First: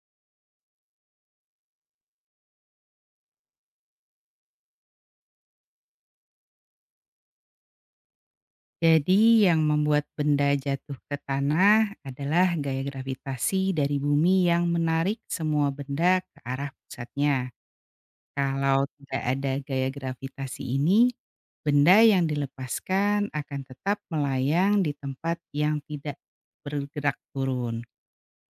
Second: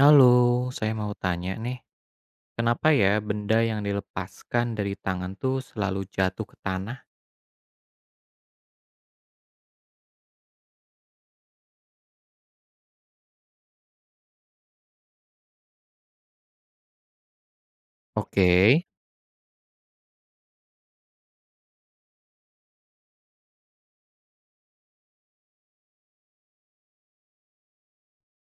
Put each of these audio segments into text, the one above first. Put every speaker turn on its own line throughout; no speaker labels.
Halo, saya mau tanya nih, kenapa ya benda yang dilepaskan dari tangan tuh selalu jatuh ke tanah?
Jadi yang membuat benda jatuh ke tanah adalah gaya gravitasi dari bumi yang menarik semua benda ke arah pusatnya.
Oke.
Kalau tidak ada gaya gravitasi ini, benda yang dilepaskan akan tetap melayang di tempat yang tidak bergerak turun.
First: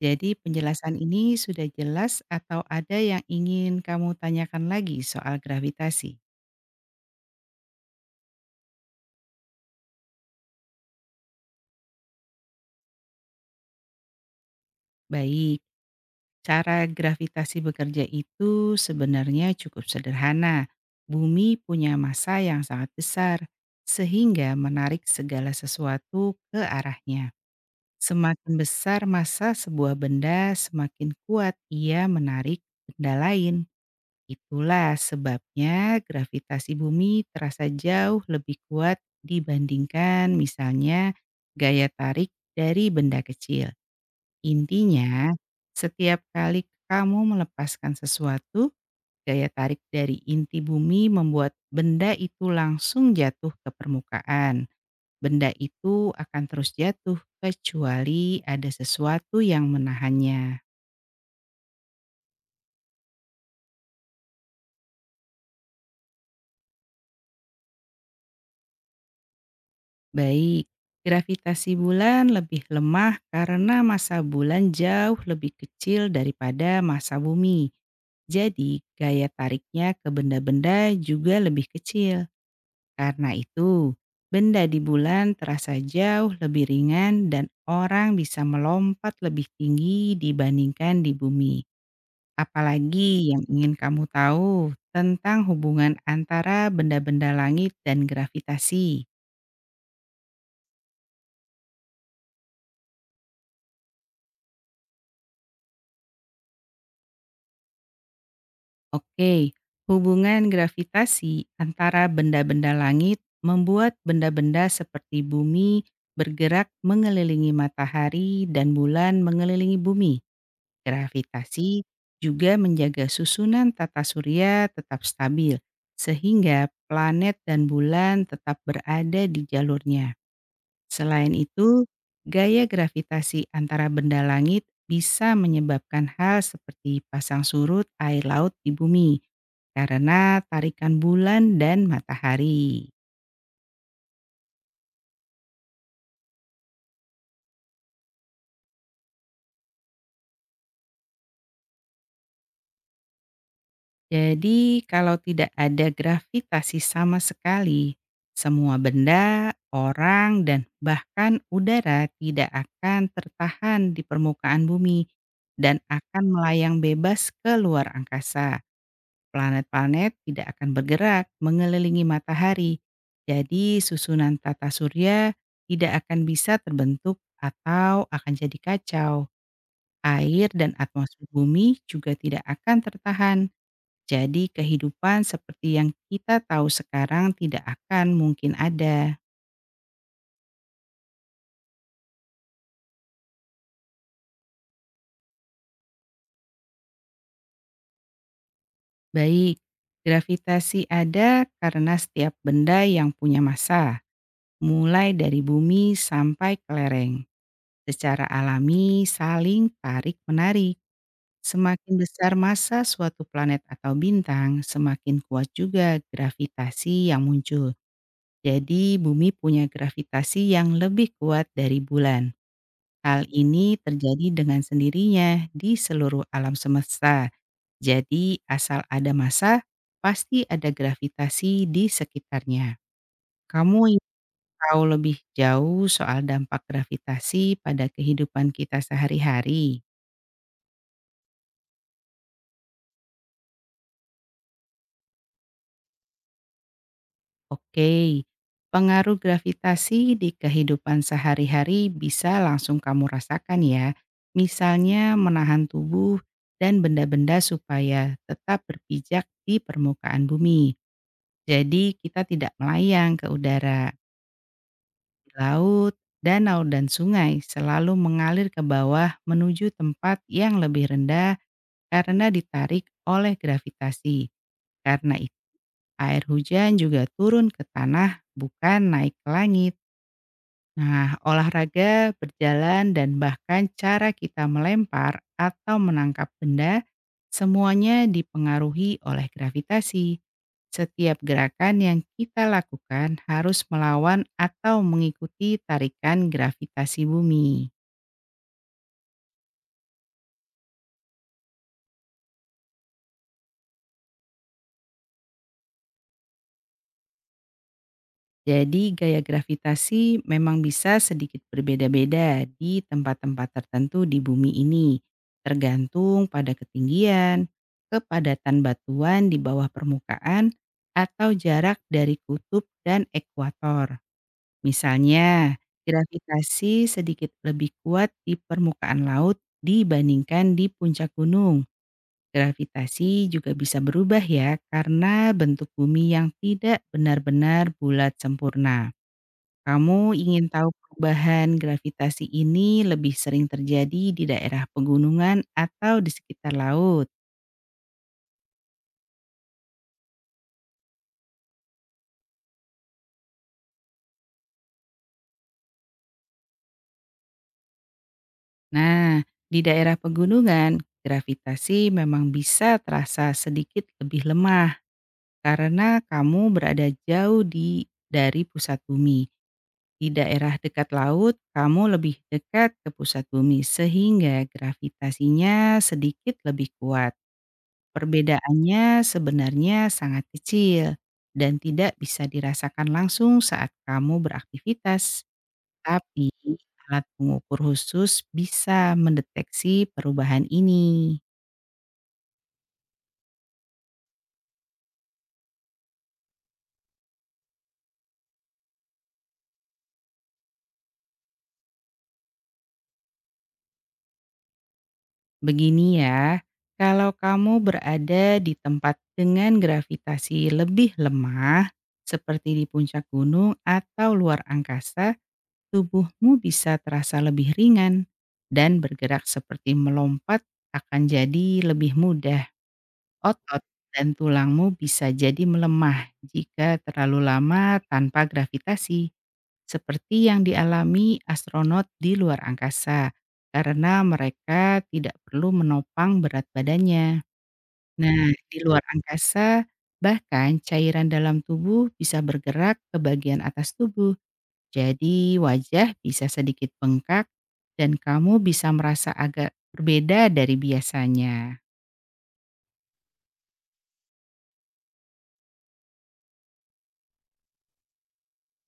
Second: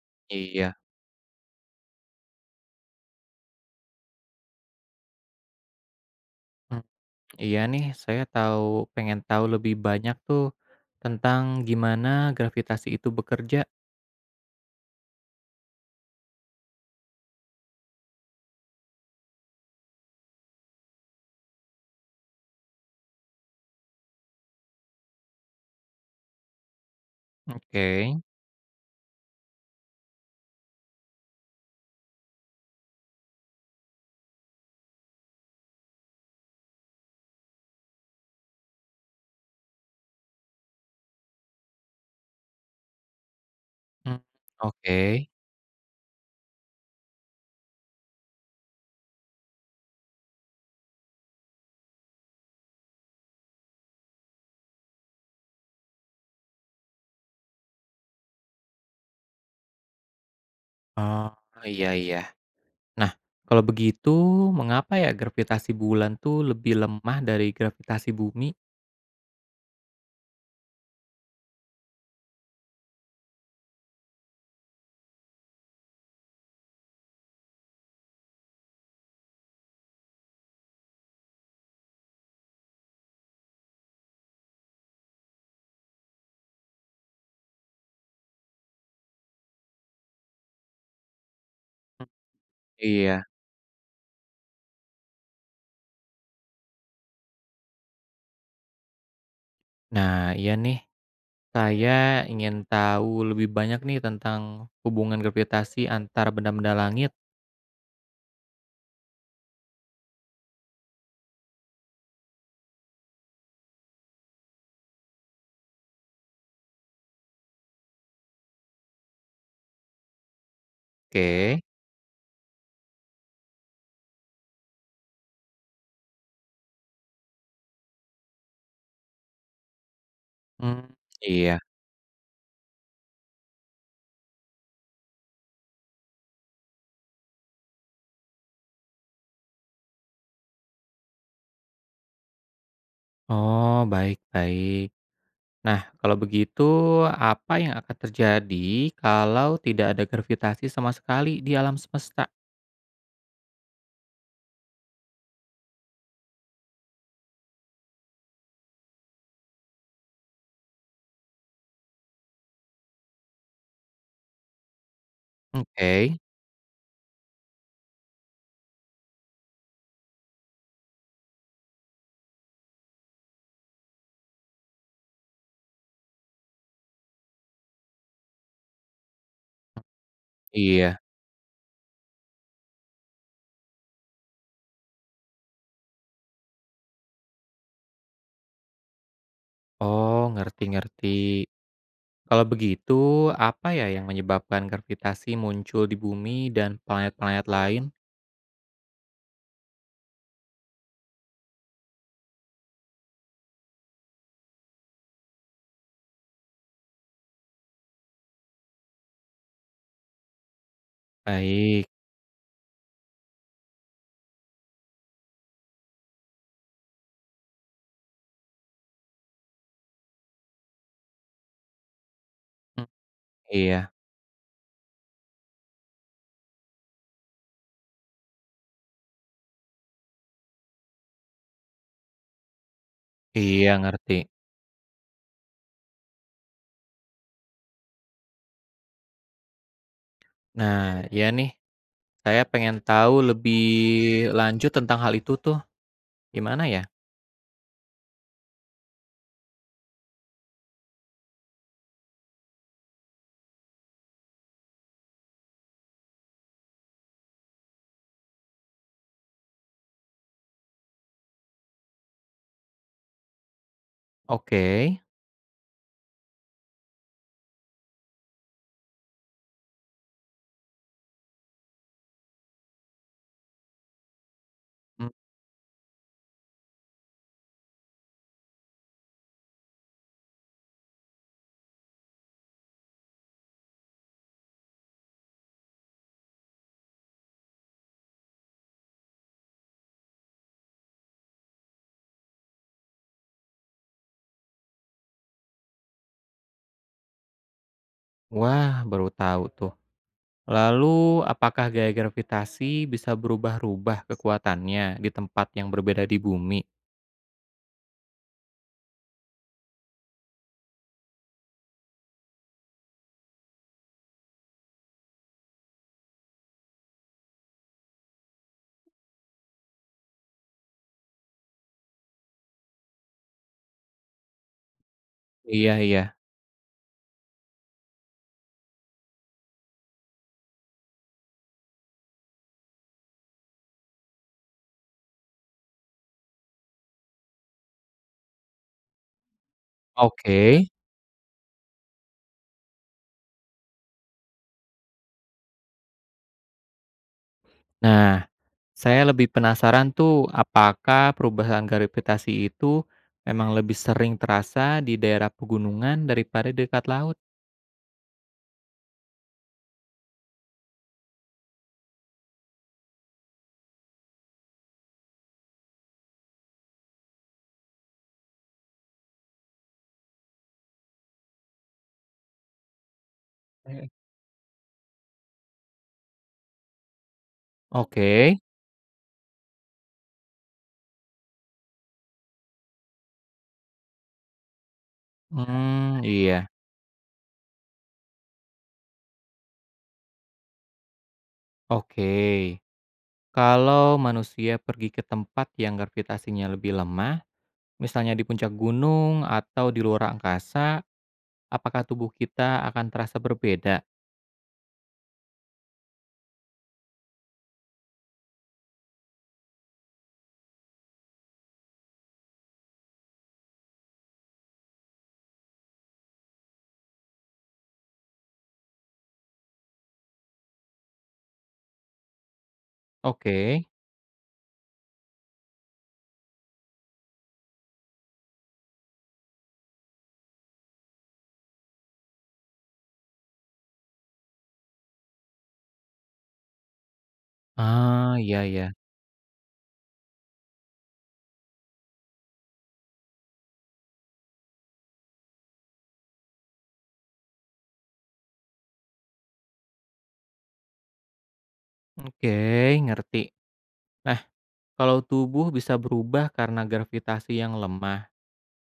Jadi
Iya.
penjelasan ini sudah jelas atau ada yang ingin kamu tanyakan lagi soal gravitasi?
Hmm, iya nih, saya tahu pengen tahu lebih banyak tuh tentang gimana gravitasi itu bekerja.
Baik. Cara gravitasi bekerja itu sebenarnya cukup sederhana. Bumi punya massa yang sangat besar, sehingga menarik segala sesuatu ke arahnya.
Oke.
Semakin besar massa sebuah benda, semakin kuat ia menarik benda lain. Itulah sebabnya gravitasi bumi terasa jauh lebih kuat dibandingkan misalnya gaya tarik dari benda kecil.
Hmm. Oke.
Intinya, setiap kali kamu melepaskan sesuatu, gaya tarik dari inti bumi membuat benda itu langsung jatuh ke permukaan. Benda itu akan terus jatuh kecuali ada sesuatu yang menahannya.
Oh, iya iya. Nah, kalau begitu, mengapa ya gravitasi bulan tuh lebih lemah dari gravitasi bumi?
Baik, gravitasi bulan lebih lemah karena massa bulan jauh lebih kecil daripada massa bumi. Jadi, gaya tariknya ke benda-benda juga lebih kecil. Karena itu, benda di bulan terasa jauh lebih ringan dan orang bisa melompat lebih tinggi dibandingkan di bumi.
Hmm. Iya.
Apalagi yang ingin kamu tahu tentang hubungan antara benda-benda langit dan gravitasi.
Nah, iya nih. Saya ingin tahu lebih banyak nih tentang hubungan gravitasi antar benda-benda langit.
Oke, hubungan gravitasi antara benda-benda langit membuat benda-benda seperti bumi bergerak mengelilingi matahari dan bulan mengelilingi bumi.
Oke.
Gravitasi juga menjaga susunan tata surya tetap stabil, sehingga planet dan bulan tetap berada di jalurnya.
Mmm.
Selain
Iya.
itu, gaya gravitasi antara benda langit bisa menyebabkan hal seperti pasang surut air laut di bumi karena tarikan bulan dan matahari.
Oh, baik baik. Nah, kalau begitu apa yang akan terjadi kalau tidak ada gravitasi sama sekali di alam semesta?
Jadi, kalau tidak ada gravitasi sama sekali, semua benda, orang, dan bahkan udara tidak akan tertahan di permukaan bumi dan
Oke.
akan melayang bebas ke luar angkasa. Planet-planet tidak akan bergerak mengelilingi matahari. Jadi, susunan tata surya tidak akan bisa terbentuk atau akan jadi kacau. Air dan
Iya.
atmosfer bumi juga tidak akan tertahan jadi kehidupan seperti yang kita tahu sekarang tidak akan mungkin ada.
Oh, ngerti ngerti. Kalau begitu, apa ya yang menyebabkan gravitasi muncul di bumi dan planet-planet lain?
Baik, gravitasi ada karena setiap benda yang punya massa, mulai dari bumi sampai ke lereng, secara alami saling tarik-menarik.
Baik.
Semakin besar massa suatu planet atau bintang, semakin kuat juga gravitasi yang muncul. Jadi bumi punya gravitasi yang lebih kuat dari bulan.
Mmm.
Hal ini
Iya,
terjadi dengan sendirinya di seluruh alam semesta. Jadi, asal ada massa, pasti ada gravitasi di sekitarnya.
iya
Kamu ingin
ngerti.
tahu lebih jauh soal dampak gravitasi pada kehidupan kita sehari-hari?
Nah, ya nih, saya pengen tahu lebih lanjut tentang hal itu tuh, gimana ya?
Oke, pengaruh gravitasi di kehidupan sehari-hari bisa langsung kamu rasakan ya. Misalnya menahan tubuh dan benda-benda supaya tetap berpijak di permukaan bumi. Jadi kita tidak melayang ke udara.
Oke.
Laut, danau, dan sungai selalu mengalir ke bawah menuju tempat yang lebih rendah karena ditarik oleh gravitasi.
Mm.
Karena itu air hujan juga turun ke tanah bukan naik ke langit. Nah, olahraga, berjalan, dan bahkan cara kita melempar atau menangkap benda, semuanya dipengaruhi oleh gravitasi. Setiap gerakan yang kita lakukan harus melawan atau mengikuti tarikan gravitasi bumi.
Wah baru tahu tuh. Lalu, apakah gaya gravitasi bisa berubah-ubah kekuatannya di tempat yang berbeda di bumi?
Jadi gaya gravitasi memang bisa sedikit berbeda-beda di tempat-tempat tertentu di bumi ini, tergantung pada ketinggian, kepadatan batuan di bawah permukaan, atau jarak dari kutub dan ekuator. Misalnya,
Iya, iya.
gravitasi sedikit lebih kuat di permukaan laut dibandingkan di puncak gunung. Gravitasi juga bisa berubah ya karena bentuk bumi yang tidak benar-benar bulat sempurna. Kamu
Oke.
ingin tahu perubahan gravitasi ini lebih sering terjadi di daerah pegunungan atau di sekitar laut.
Nah, saya lebih penasaran tuh, apakah perubahan gravitasi itu memang lebih sering terasa di daerah pegunungan daripada dekat laut?
Nah, di daerah pegunungan, gravitasi memang bisa terasa sedikit lebih lemah karena kamu berada jauh di dari pusat bumi. Di daerah dekat laut, kamu lebih dekat ke pusat bumi
Eh.
sehingga gravitasinya sedikit lebih kuat.
Oke.
Perbedaannya sebenarnya sangat kecil dan tidak bisa dirasakan langsung saat kamu beraktivitas.
Hmm.
Tapi
Iya.
alat pengukur khusus bisa mendeteksi perubahan ini.
Oke, kalau manusia pergi ke tempat yang gravitasinya lebih lemah, misalnya di puncak gunung atau di luar angkasa, apakah tubuh kita akan terasa berbeda?
Begini ya, kalau kamu berada di tempat dengan gravitasi lebih lemah, seperti di puncak gunung atau luar angkasa, tubuhmu bisa terasa lebih ringan dan bergerak seperti melompat akan jadi lebih mudah. Otot
Oke.
dan tulangmu bisa jadi melemah jika terlalu lama tanpa gravitasi, seperti yang dialami astronot di luar angkasa, karena mereka tidak perlu menopang berat badannya.
Ah,
Nah,
iya
di
ya.
luar angkasa, bahkan cairan dalam tubuh bisa bergerak ke bagian atas tubuh, jadi wajah bisa sedikit bengkak dan kamu bisa merasa agak berbeda dari biasanya.
Oke, ngerti. Nah, kalau tubuh bisa berubah karena gravitasi yang lemah,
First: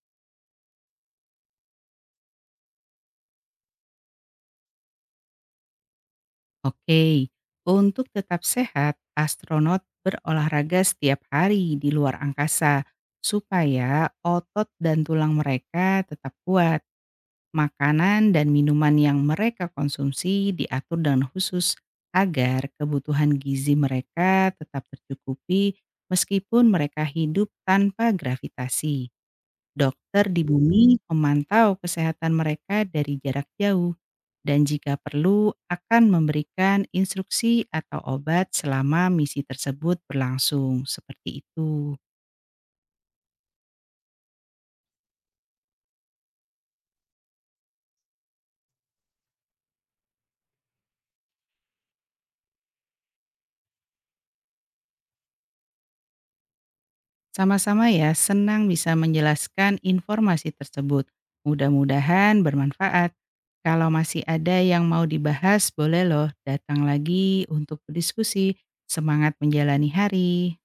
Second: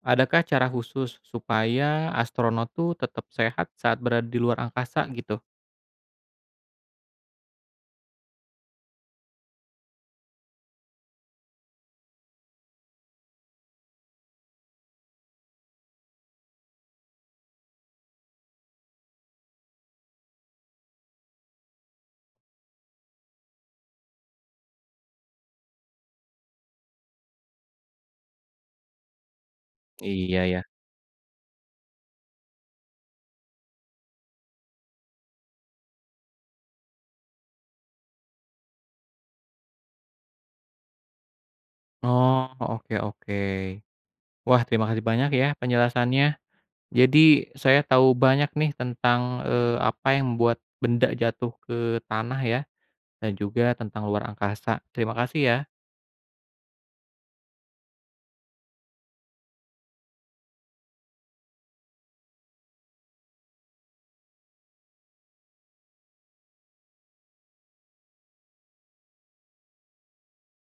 adakah cara khusus supaya astronot tuh tetap sehat saat berada di luar angkasa gitu?
Oke, untuk tetap sehat, astronot berolahraga setiap hari di luar angkasa supaya otot dan tulang mereka tetap kuat. Makanan dan minuman yang mereka konsumsi diatur dengan khusus agar kebutuhan gizi mereka tetap tercukupi meskipun mereka hidup tanpa gravitasi. Dokter
Iya
di
ya.
bumi memantau kesehatan mereka dari jarak jauh dan jika perlu akan memberikan instruksi atau obat selama misi tersebut berlangsung, seperti itu.
Oh, oke oke. Wah, terima kasih banyak ya penjelasannya. Jadi saya tahu banyak nih tentang, apa yang membuat benda jatuh ke tanah ya, dan juga tentang luar angkasa. Terima kasih ya.
Sama-sama ya, senang bisa menjelaskan informasi tersebut. Mudah-mudahan bermanfaat. Kalau masih ada yang mau dibahas, boleh loh datang lagi untuk berdiskusi. Semangat menjalani hari.